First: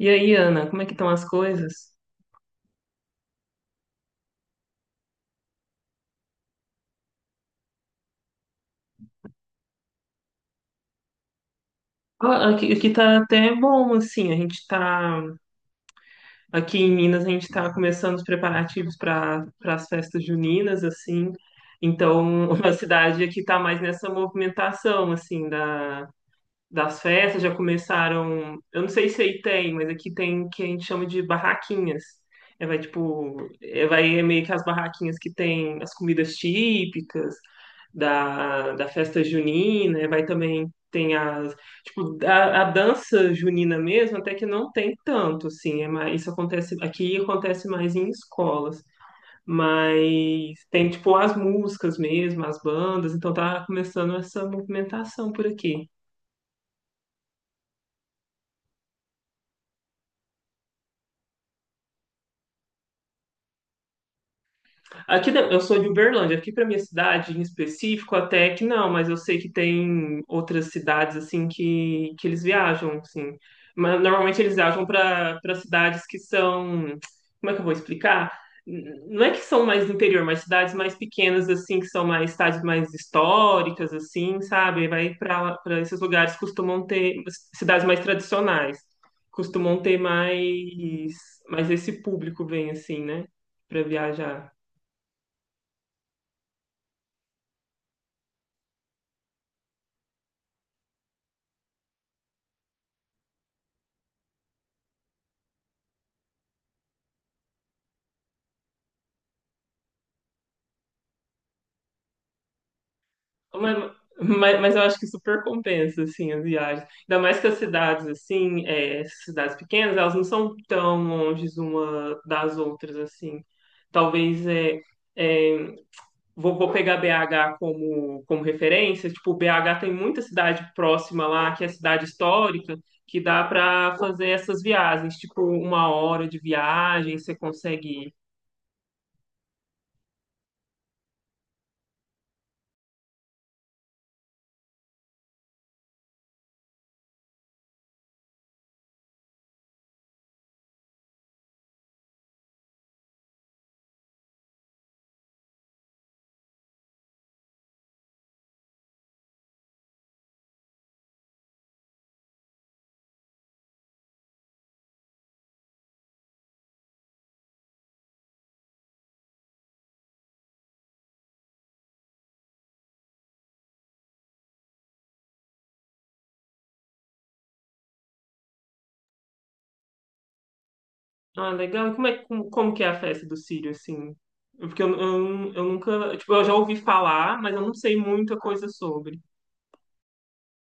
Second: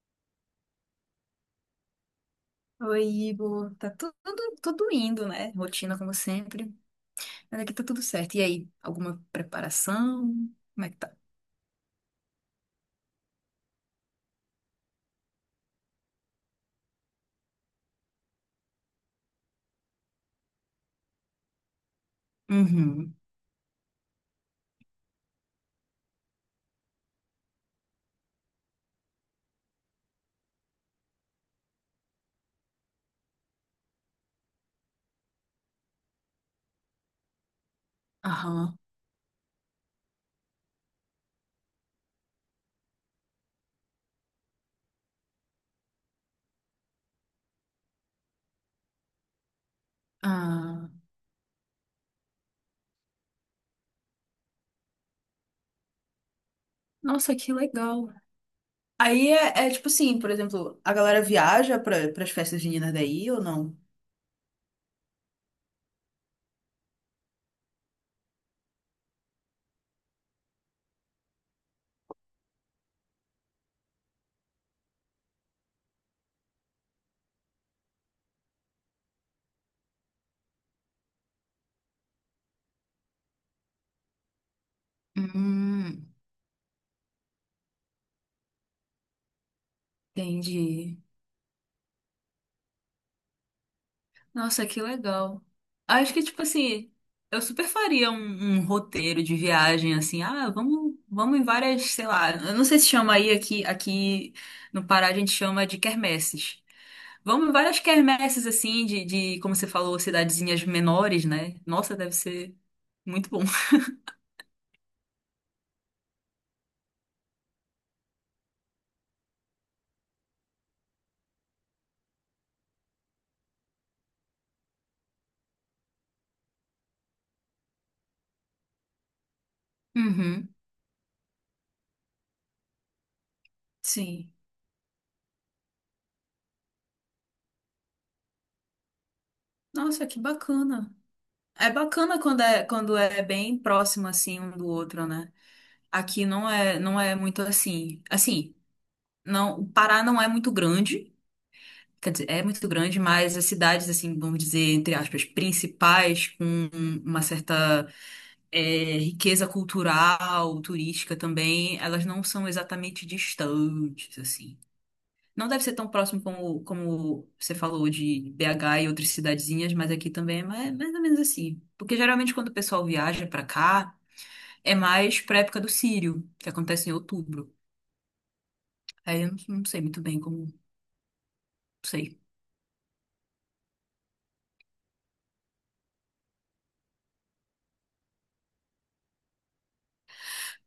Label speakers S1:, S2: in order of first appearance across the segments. S1: E aí, Ana, como é que estão as coisas?
S2: Oi, Igor. Tá tudo indo, né? Rotina como sempre. Mas aqui tá tudo certo. E aí, alguma preparação? Como é que tá?
S1: Ah, aqui tá até bom, assim, a gente tá, aqui em Minas, a gente tá começando os preparativos para as festas juninas, assim, então a
S2: Uhum.
S1: cidade aqui tá mais nessa movimentação, assim, das festas já começaram. Eu não sei se aí tem, mas aqui tem o que a gente chama de barraquinhas. É, vai tipo, é, vai é meio que as barraquinhas que tem as comidas típicas
S2: Aham.
S1: da festa junina, é, vai também tem as tipo a dança junina mesmo, até que não tem tanto assim, é mais, isso acontece aqui acontece mais em escolas. Mas
S2: Ah.
S1: tem tipo as músicas mesmo, as bandas, então tá começando essa movimentação por aqui.
S2: Nossa, que legal. Aí é tipo assim, por exemplo, a galera viaja para as festas juninas daí ou não?
S1: Eu sou de Uberlândia, aqui para minha cidade em específico até que não, mas eu sei que tem outras cidades assim que eles viajam, assim. Mas normalmente eles viajam para cidades que são, como é que eu vou explicar? Não é que são mais do interior, mas cidades mais pequenas assim, que são mais cidades mais históricas assim, sabe? Vai para esses
S2: Hum,
S1: lugares costumam ter cidades mais tradicionais, costumam ter
S2: entendi.
S1: mais esse público vem assim, né? Para viajar.
S2: Nossa, que legal. Acho que, tipo assim, eu super faria um roteiro de viagem, assim, ah, vamos em várias, sei lá, eu não sei se chama aí aqui, aqui no Pará a gente chama de quermesses. Vamos em várias quermesses, assim, de, como você falou, cidadezinhas menores, né? Nossa, deve ser muito bom.
S1: Mas, mas eu acho que super compensa, assim, as viagens. Ainda mais que as cidades, assim, é, essas cidades pequenas, elas não são tão longe uma das outras, assim. Talvez, é, é, vou pegar BH como, como referência. Tipo, BH tem muita
S2: Uhum,
S1: cidade próxima lá, que é cidade histórica, que dá para fazer
S2: sim.
S1: essas viagens. Tipo, uma hora de viagem, você consegue.
S2: Nossa, que bacana. É bacana quando é bem próximo, assim, um do outro, né? Aqui não é muito assim. Assim, não, o Pará não é muito grande, quer dizer, é muito grande, mas as cidades, assim, vamos dizer, entre aspas, principais, com uma certa riqueza cultural, turística também, elas não são exatamente distantes, assim. Não deve ser tão próximo como você falou de BH e outras cidadezinhas, mas aqui também é mais ou menos assim. Porque geralmente quando o pessoal viaja pra cá, é mais pra época do Círio, que acontece em outubro. Aí eu não sei muito bem como, não
S1: Ah, legal. E como é,
S2: sei.
S1: como, como que é a festa do Círio, assim? Porque eu nunca, tipo, eu já ouvi falar, mas eu não sei muita coisa sobre.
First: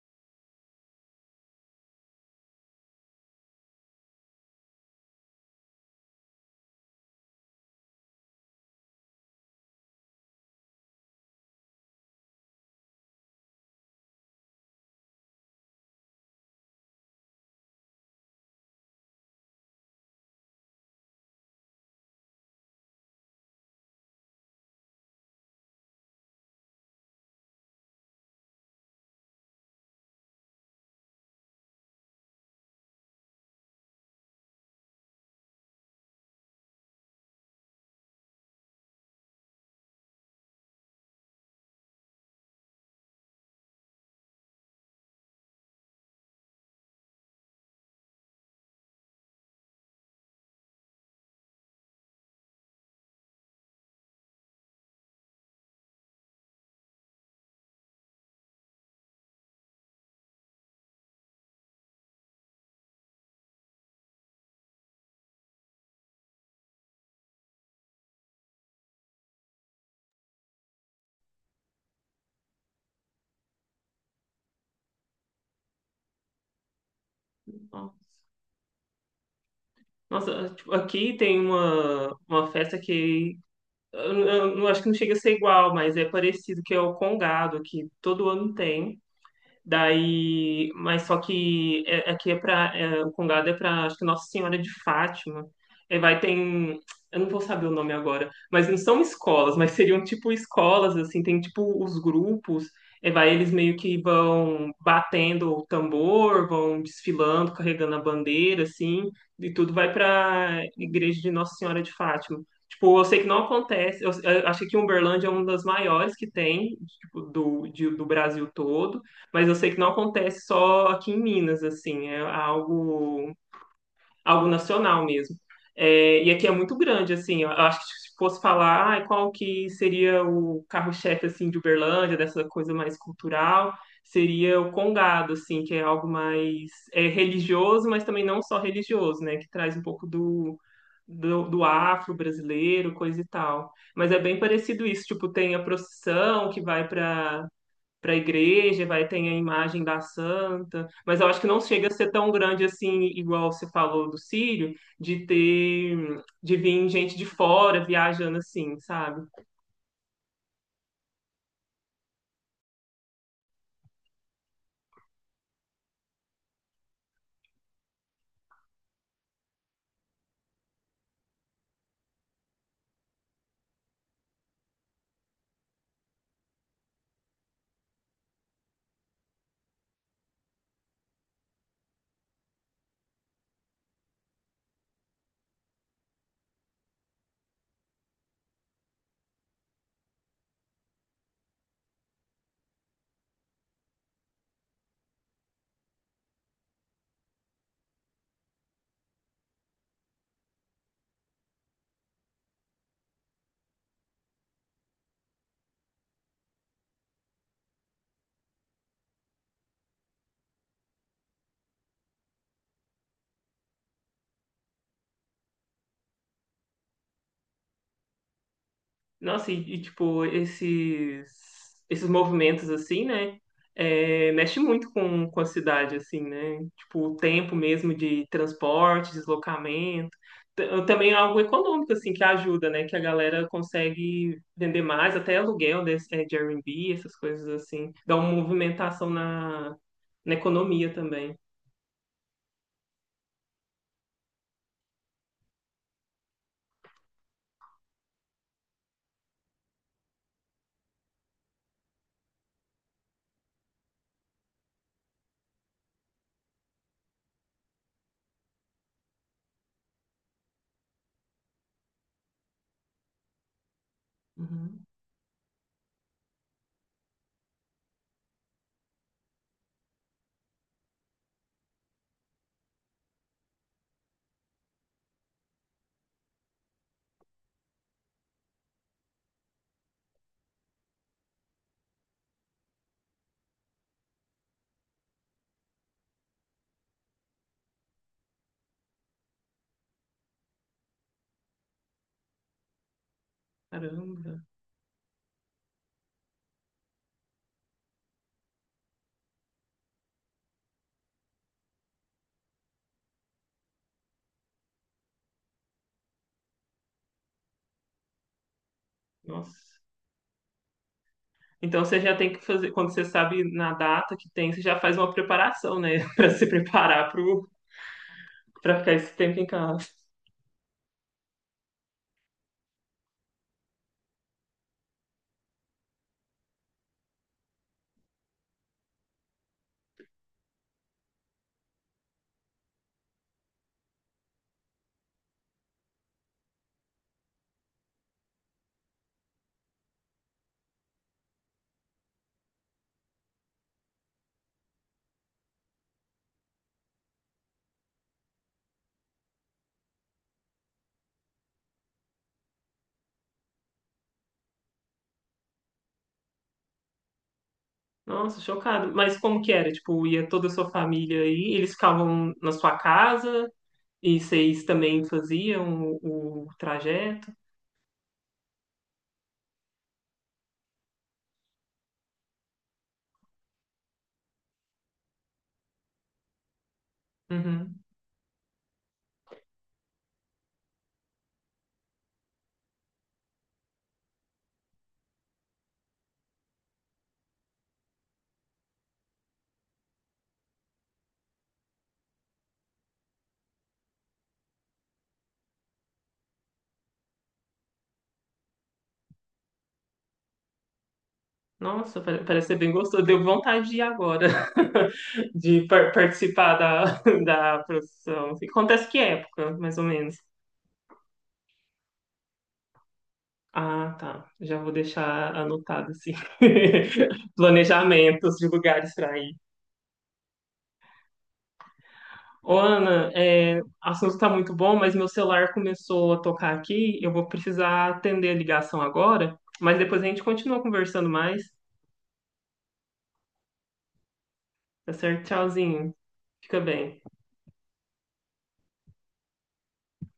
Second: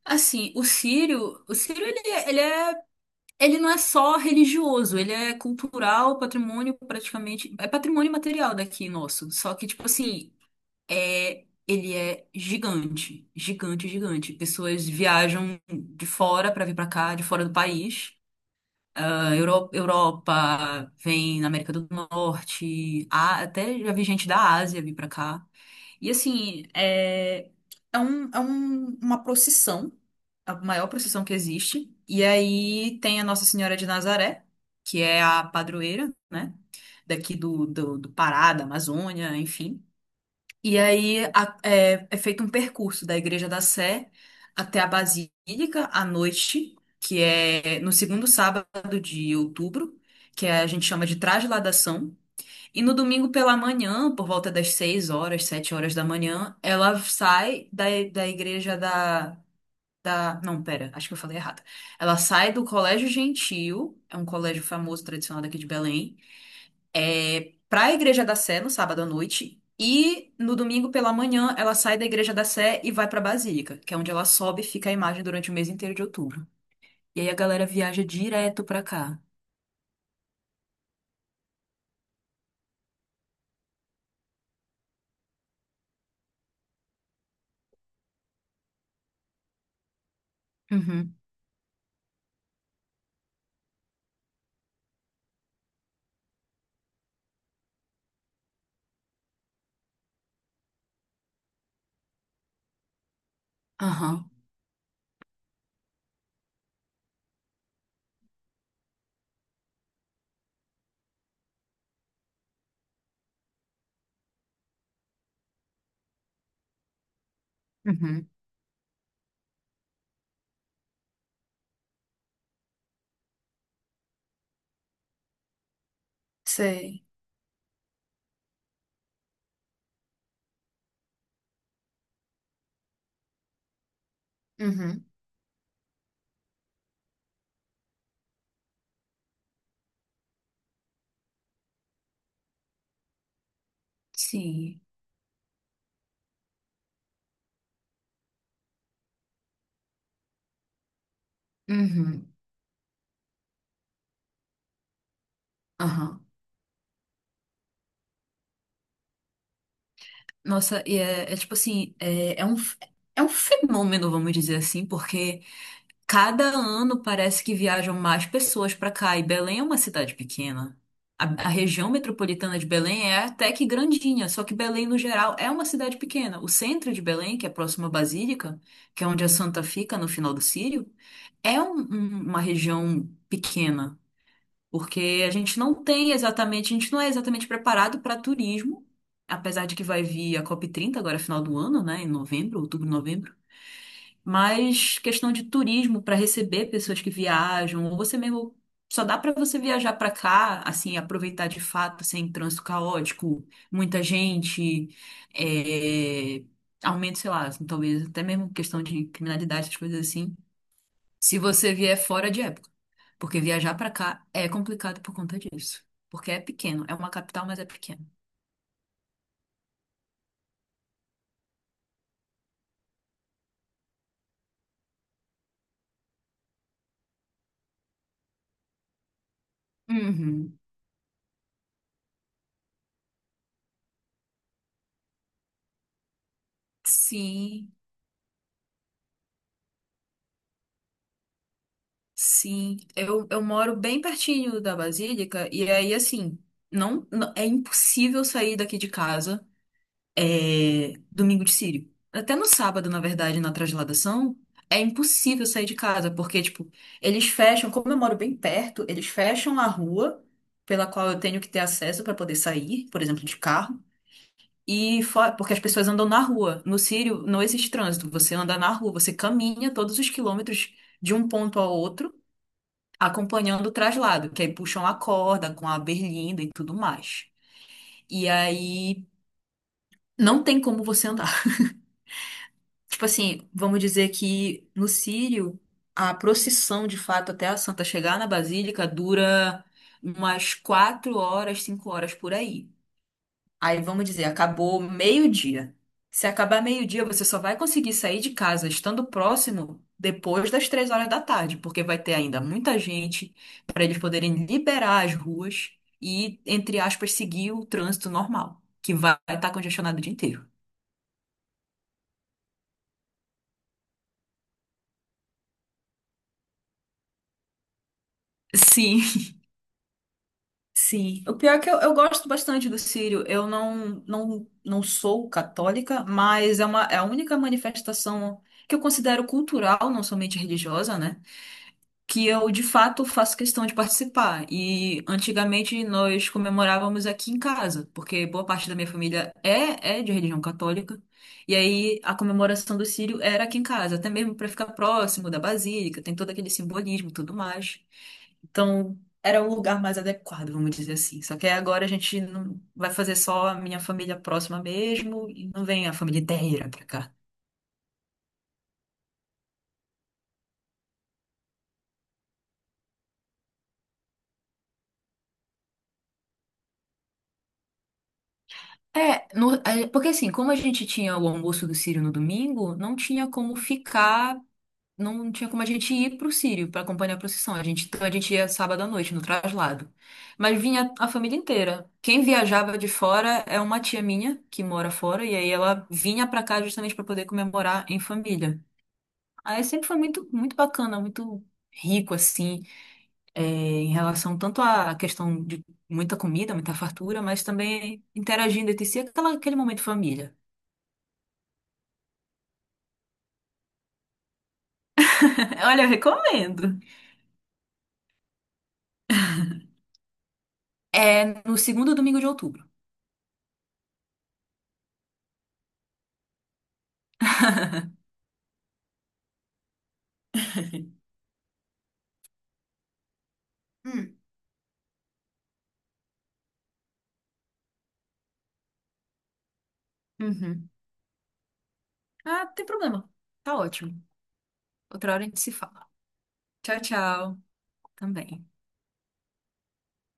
S2: Assim, o Sírio ele não é só religioso, ele é cultural, patrimônio praticamente, é patrimônio material daqui nosso. Só que tipo assim, ele é gigante, gigante, gigante. Pessoas viajam de fora para vir para cá, de fora do país. Ah, Europa, vem na América do Norte, até já vi gente da Ásia vir para cá. E assim, uma procissão, a maior procissão que existe. E aí tem a Nossa Senhora de Nazaré, que é a padroeira, né? Daqui do Pará, da Amazônia, enfim. E aí é feito um percurso da Igreja da Sé até a Basílica à noite, que é no segundo sábado de outubro, que é, a gente chama de Trasladação. E no domingo pela manhã, por volta das 6 horas, 7 horas da manhã, ela sai da igreja da, da. Não, pera, acho que eu falei errado. Ela sai do Colégio Gentil, é um colégio famoso, tradicional daqui de Belém, para a Igreja da Sé no sábado à noite. E no domingo pela manhã, ela sai da Igreja da Sé e vai para a Basílica, que é onde ela sobe e fica a imagem durante o mês inteiro de outubro. E aí a galera viaja direto pra cá.
S1: Nossa, tipo, aqui tem uma festa que eu, eu acho que não chega a ser igual, mas é parecido, que é o Congado, que todo ano tem. Daí, mas
S2: Uhum.
S1: só que aqui é para o Congado é para acho que Nossa Senhora de Fátima. Aí vai tem, eu não vou saber o nome agora, mas não são escolas, mas seriam tipo escolas assim, tem tipo os grupos. Aí vai eles meio que
S2: Aham.
S1: vão batendo o tambor, vão desfilando, carregando a bandeira assim, e tudo vai para Igreja de Nossa Senhora de Fátima. Tipo, eu sei que não acontece. Eu achei que Uberlândia é uma das maiores que tem, tipo, do, do
S2: Uhum.
S1: Brasil todo. Mas eu sei que não acontece só aqui em Minas, assim, é algo, algo nacional mesmo. É, e aqui é muito
S2: Sei.
S1: grande, assim, eu acho que se fosse falar, ai, qual que seria o carro-chefe, assim, de Uberlândia, dessa coisa mais cultural, seria o
S2: Uhum.
S1: congado, assim, que é algo mais é, religioso, mas também não só religioso, né, que traz um pouco do, do afro-brasileiro, coisa e tal. Mas é bem
S2: Sim.
S1: parecido isso, tipo, tem a procissão que vai para a igreja, vai ter a imagem da santa, mas eu acho que não chega a ser tão
S2: Uhum,
S1: grande assim, igual você falou do Círio de ter,
S2: aham.
S1: de vir gente de fora viajando assim, sabe?
S2: Nossa, e é tipo assim, é um fenômeno, vamos dizer assim, porque cada ano parece que viajam mais pessoas pra cá, e Belém é uma cidade pequena. A região metropolitana de Belém é até que grandinha, só que Belém, no geral, é uma cidade pequena. O centro de Belém, que é próximo à Basílica, que é onde a Santa fica no final do Sírio, é uma região pequena. Porque a gente não tem exatamente, a gente não é exatamente preparado para turismo, apesar de que vai vir a COP30 agora, final do ano, né, em novembro, outubro, novembro. Mas questão de turismo para receber pessoas que viajam, ou você mesmo só dá para você viajar para cá, assim, aproveitar de fato, sem trânsito caótico, muita gente, é, aumento, sei lá, talvez até mesmo questão de criminalidade, essas coisas assim. Se você vier fora de época. Porque viajar pra cá é complicado por conta disso. Porque é pequeno, é uma capital, mas é pequeno.
S1: Nossa, e, tipo, esses movimentos, assim, né? É, mexe muito com a cidade, assim, né? Tipo, o tempo mesmo de transporte, deslocamento.
S2: Uhum.
S1: Também é algo econômico, assim, que ajuda, né? Que a galera consegue vender mais, até aluguel desse, é, de Airbnb, essas coisas
S2: Sim,
S1: assim. Dá uma movimentação na, na economia também.
S2: sim. Eu moro bem pertinho da Basílica e aí, assim, não, é impossível sair daqui de casa domingo de Círio. Até no sábado, na verdade, na transladação, é impossível sair de casa, porque, tipo, eles fecham, como eu moro bem perto, eles fecham a rua pela qual eu tenho que ter acesso para poder sair, por exemplo, de carro.
S1: Uhum.
S2: E fora, porque as pessoas andam na rua. No Círio não existe trânsito. Você anda na rua, você caminha todos os quilômetros de um ponto ao outro, acompanhando o traslado, que aí puxam a corda com a berlinda e tudo mais. E aí não tem como você andar. Tipo assim, vamos dizer que no Círio a procissão de fato até a Santa chegar na Basílica dura umas 4 horas, 5 horas por aí. Aí vamos dizer,
S1: Caramba,
S2: acabou meio-dia. Se acabar meio-dia, você só vai conseguir sair de casa estando próximo depois das 3 horas da tarde, porque vai ter ainda muita gente para eles poderem liberar as ruas e, entre aspas, seguir o trânsito normal, que vai estar
S1: nossa.
S2: congestionado o dia inteiro.
S1: Então você já tem que fazer, quando você sabe na data que tem, você já faz uma preparação, né? Pra se preparar pro, pra ficar
S2: Sim,
S1: esse tempo em casa.
S2: sim. O pior é que eu gosto bastante do Círio. Eu não sou católica, mas é a única manifestação que eu considero cultural, não somente religiosa, né, que eu de fato faço questão de participar. E antigamente nós comemorávamos aqui em casa, porque boa parte da minha família é de religião católica. E aí a comemoração do Círio era aqui em casa, até mesmo para ficar próximo da basílica, tem todo aquele simbolismo e tudo mais. Então, era o lugar mais adequado, vamos dizer assim. Só que aí agora a gente não vai fazer só a minha família próxima mesmo, e não vem a família inteira pra cá.
S1: Nossa, chocado. Mas como que era? Tipo, ia toda a sua família aí, eles ficavam na sua casa e vocês também faziam o trajeto?
S2: É, porque assim, como a gente tinha o almoço do Círio no domingo, não tinha como ficar, não tinha como a gente ir pro Círio para acompanhar a procissão. A
S1: Uhum.
S2: gente, então a gente ia sábado à noite no traslado. Mas vinha a família inteira. Quem viajava de fora é uma tia minha que mora fora, e aí ela vinha pra cá justamente para poder comemorar em família. Aí sempre foi muito, muito bacana, muito rico assim, em relação tanto à questão de muita comida, muita fartura, mas também interagindo entre si, aquele momento família.
S1: Nossa, parece ser bem gostoso. Deu vontade de ir agora, de
S2: Olha, eu
S1: participar
S2: recomendo.
S1: da, da profissão. Acontece que é época, mais ou menos?
S2: É no segundo domingo de outubro.
S1: Ah, tá. Já vou deixar anotado, assim. Planejamentos de lugares para ir. Ô, Ana, é, o assunto
S2: Hum.
S1: tá muito bom, mas meu celular começou a tocar aqui. Eu vou precisar atender a ligação agora, mas depois a gente continua
S2: Uhum.
S1: conversando mais.
S2: Ah, tem problema. Tá ótimo.
S1: Tá
S2: Outra
S1: certo?
S2: hora a gente se fala.
S1: Tchauzinho. Fica
S2: Tchau,
S1: bem.
S2: tchau. Também.